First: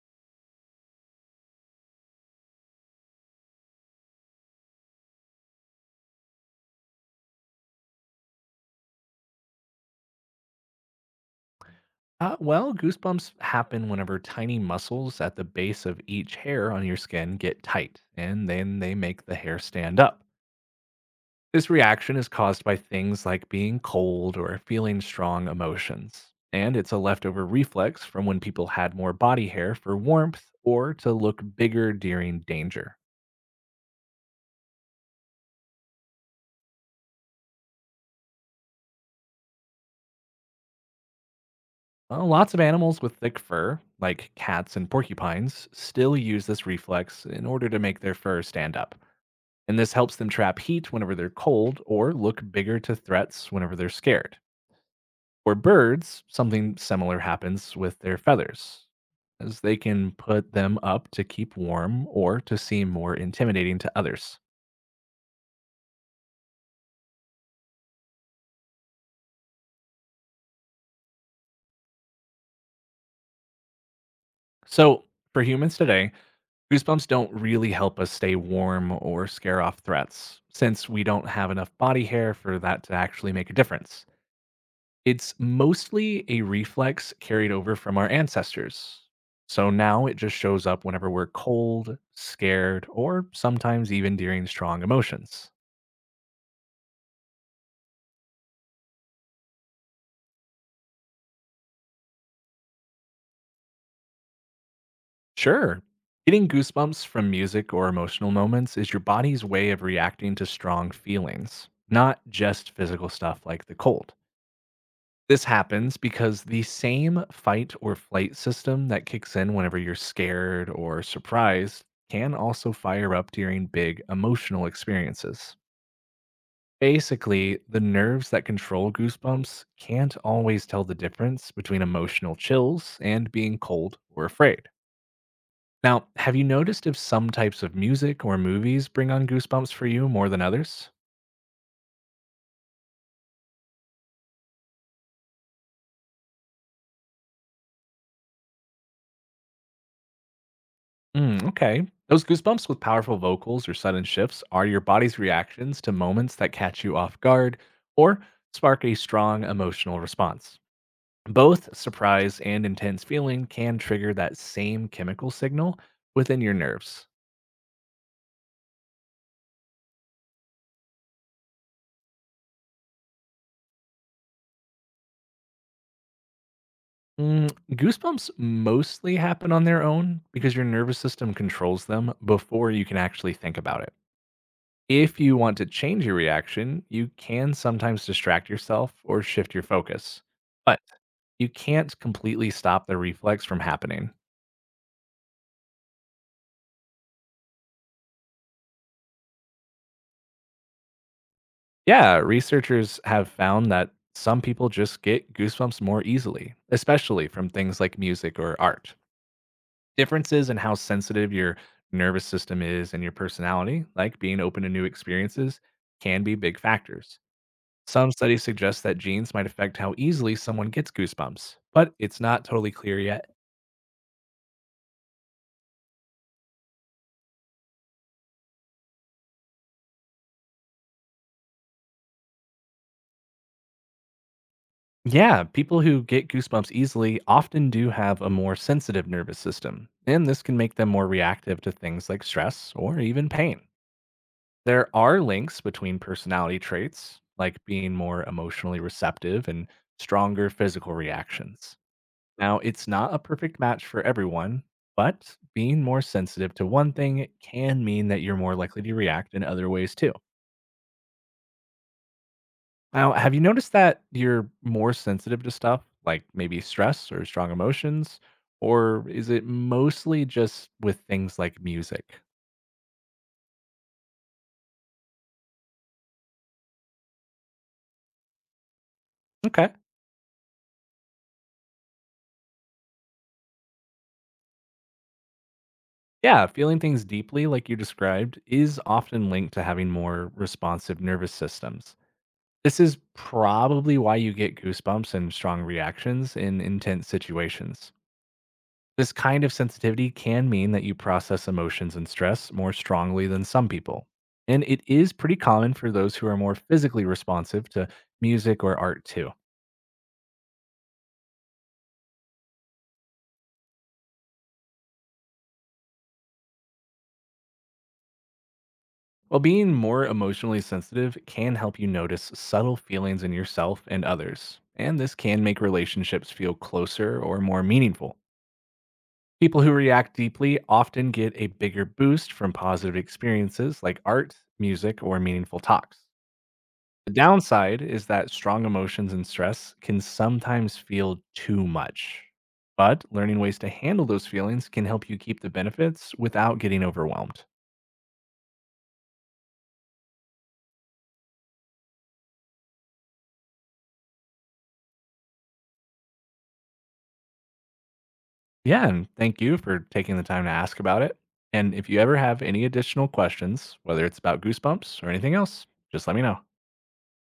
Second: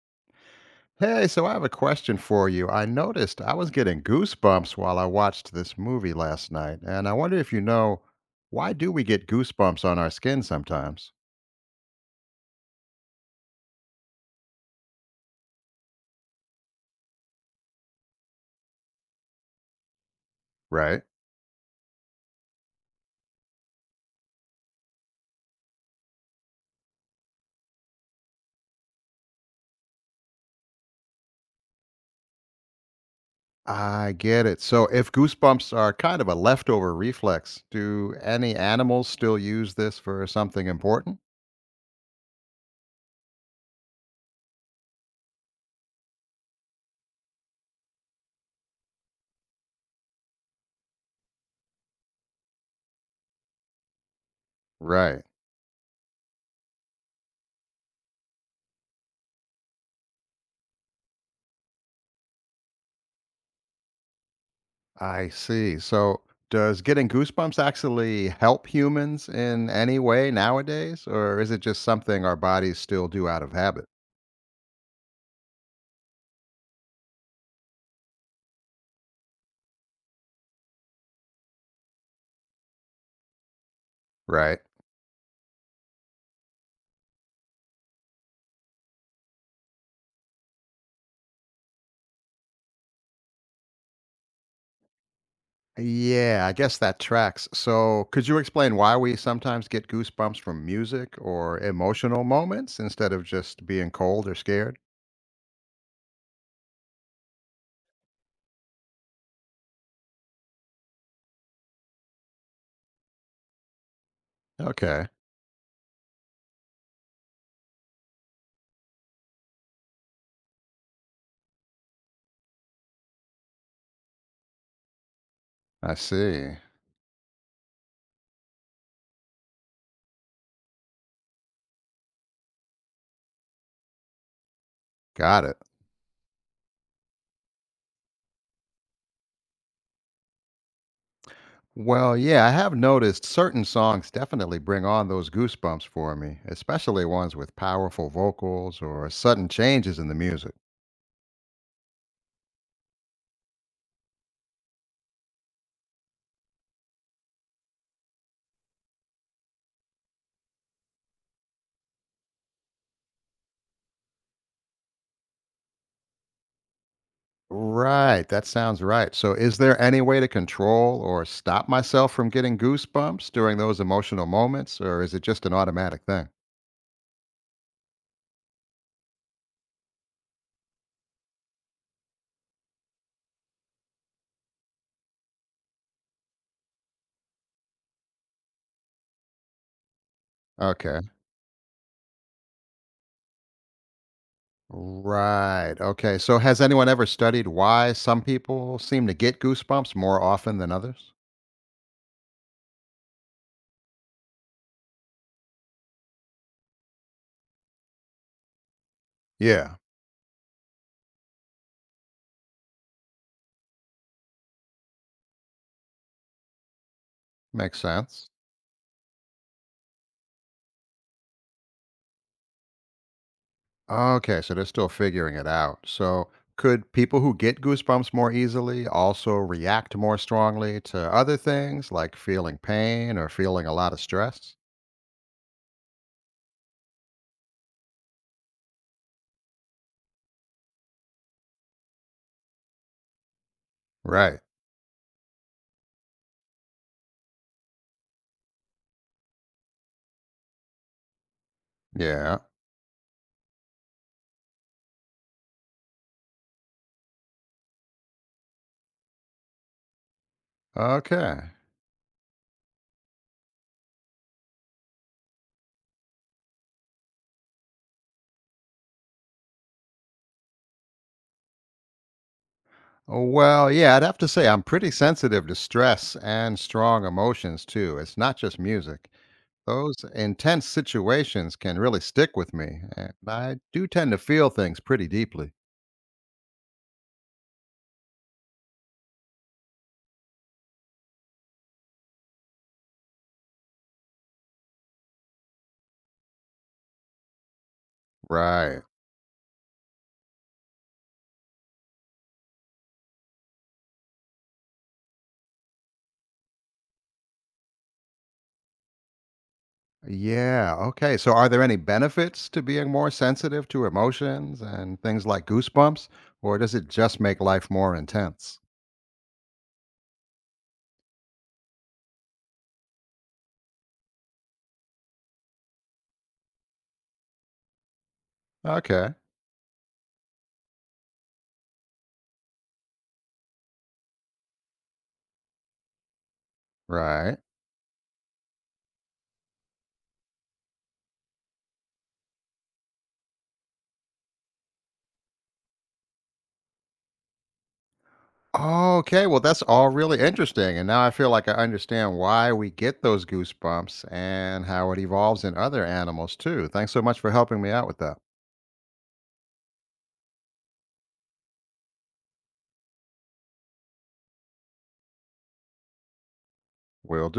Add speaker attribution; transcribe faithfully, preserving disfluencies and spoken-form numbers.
Speaker 1: Hey, so I have a question for you. I noticed I was getting goosebumps while I watched this movie last night, and I wonder if you know why do we get goosebumps on our skin sometimes?
Speaker 2: Uh, well, goosebumps happen whenever tiny muscles at the base of each hair on your skin get tight, and then they make the hair stand up.
Speaker 1: Right?
Speaker 2: This reaction is caused by things like being cold or feeling strong emotions, and it's a leftover reflex from when people had more body hair for warmth or to look bigger during danger.
Speaker 1: I get it. So if goosebumps are kind of a leftover reflex, do any animals still use this for something important?
Speaker 2: Well, lots of animals with thick fur, like cats and porcupines, still use this reflex in order to make their fur stand up, and this helps them trap heat whenever they're cold or look bigger to threats whenever they're scared.
Speaker 1: Right.
Speaker 2: For birds, something similar happens with their feathers, as they can put them up to keep warm or to seem more intimidating to others.
Speaker 1: I see. So does getting goosebumps actually help humans in any way nowadays, or is it just something our bodies still do out of habit?
Speaker 2: So, for humans today, goosebumps don't really help us stay warm or scare off threats, since we don't have enough body hair for that to actually make a difference.
Speaker 1: Right.
Speaker 2: It's mostly a reflex carried over from our ancestors. So now it just shows up whenever we're cold, scared, or sometimes even during strong emotions.
Speaker 1: Yeah, I guess that tracks. So, could you explain why we sometimes get goosebumps from music or emotional moments instead of just being cold or scared?
Speaker 2: Sure, getting goosebumps from music or emotional moments is your body's way of reacting to strong feelings, not just physical stuff like the cold.
Speaker 1: Okay,
Speaker 2: This happens because the same fight or flight system that kicks in whenever you're scared or surprised can also fire up during big emotional experiences.
Speaker 1: I see.
Speaker 2: Basically, the nerves that control goosebumps can't always tell the difference between emotional chills and being cold or afraid.
Speaker 1: Got it.
Speaker 2: Now, have you noticed if some types of music or movies bring on goosebumps for you more than others?
Speaker 1: Well, yeah, I have noticed certain songs definitely bring on those goosebumps for me, especially ones with powerful vocals or sudden changes in the music.
Speaker 2: Mm, okay. Those goosebumps with powerful vocals or sudden shifts are your body's reactions to moments that catch you off guard or spark a strong emotional response. Both surprise and intense feeling can trigger that same chemical signal within your nerves.
Speaker 1: Right, that sounds right. So, is there any way to control or stop myself from getting goosebumps during those emotional moments, or is it just an automatic thing?
Speaker 2: Mm, goosebumps mostly happen on their own because your nervous system controls them before you can actually think about it. If you want to change your reaction, you can sometimes distract yourself or shift your focus. But
Speaker 1: Okay.
Speaker 2: you can't completely stop the reflex from happening.
Speaker 1: Right. Okay. So has anyone ever studied why some people seem to get goosebumps more often than others?
Speaker 2: Yeah, researchers have found that some people just get goosebumps more easily, especially from things like music or art.
Speaker 1: Yeah,
Speaker 2: Differences in how sensitive your nervous system is and your personality, like being open to new experiences, can be big factors.
Speaker 1: makes
Speaker 2: Some
Speaker 1: sense.
Speaker 2: studies suggest that genes might affect how easily someone gets goosebumps, but it's not totally clear yet.
Speaker 1: Okay, so they're still figuring it out. So could people who get goosebumps more easily also react more strongly to other things like feeling pain or feeling a lot of stress?
Speaker 2: Yeah, people who get goosebumps easily often do have a more sensitive nervous system, and this can make them more reactive to things like stress or even pain.
Speaker 1: Right.
Speaker 2: There are links between personality traits, like being more emotionally receptive and stronger physical reactions.
Speaker 1: Yeah.
Speaker 2: Now, it's not a perfect match for everyone, but being more sensitive to one thing can mean that you're more likely to react in other ways too.
Speaker 1: Okay.
Speaker 2: Now, have you noticed that you're more sensitive to stuff like maybe stress or strong emotions? Or is it mostly just with things like music?
Speaker 1: Well, yeah, I'd have to say I'm pretty sensitive to stress and strong emotions too. It's not just music.
Speaker 2: Okay.
Speaker 1: Those intense situations can really stick with me, and I do tend to feel things pretty deeply.
Speaker 2: Yeah, feeling things deeply, like you described, is often linked to having more responsive nervous systems. This is probably why you get goosebumps and strong reactions in intense situations.
Speaker 1: Right.
Speaker 2: This kind of sensitivity can mean that you process emotions and stress more strongly than some people. And it is pretty common for those who are more physically responsive to music or art too.
Speaker 1: Yeah. Okay. So, are there any benefits to being more sensitive to emotions and things like goosebumps, or does it just make life more intense?
Speaker 2: While being more emotionally sensitive can help you notice subtle feelings in yourself and others, and this can make relationships feel closer or more meaningful.
Speaker 1: Okay.
Speaker 2: People who react deeply often get a bigger boost from positive experiences like art, music, or meaningful talks. The
Speaker 1: Right.
Speaker 2: downside is that strong emotions and stress can sometimes feel too much. But learning ways to handle those feelings can help you keep the benefits without getting overwhelmed.
Speaker 1: Okay. Well, that's all really interesting. And now I feel like I understand why we get those goosebumps and how it evolves in other animals, too. Thanks so much for helping me out with that.
Speaker 2: Yeah, and thank you for taking the time to ask about it. And if you ever have any additional questions, whether it's about goosebumps or anything else, just let me know.
Speaker 1: Will do.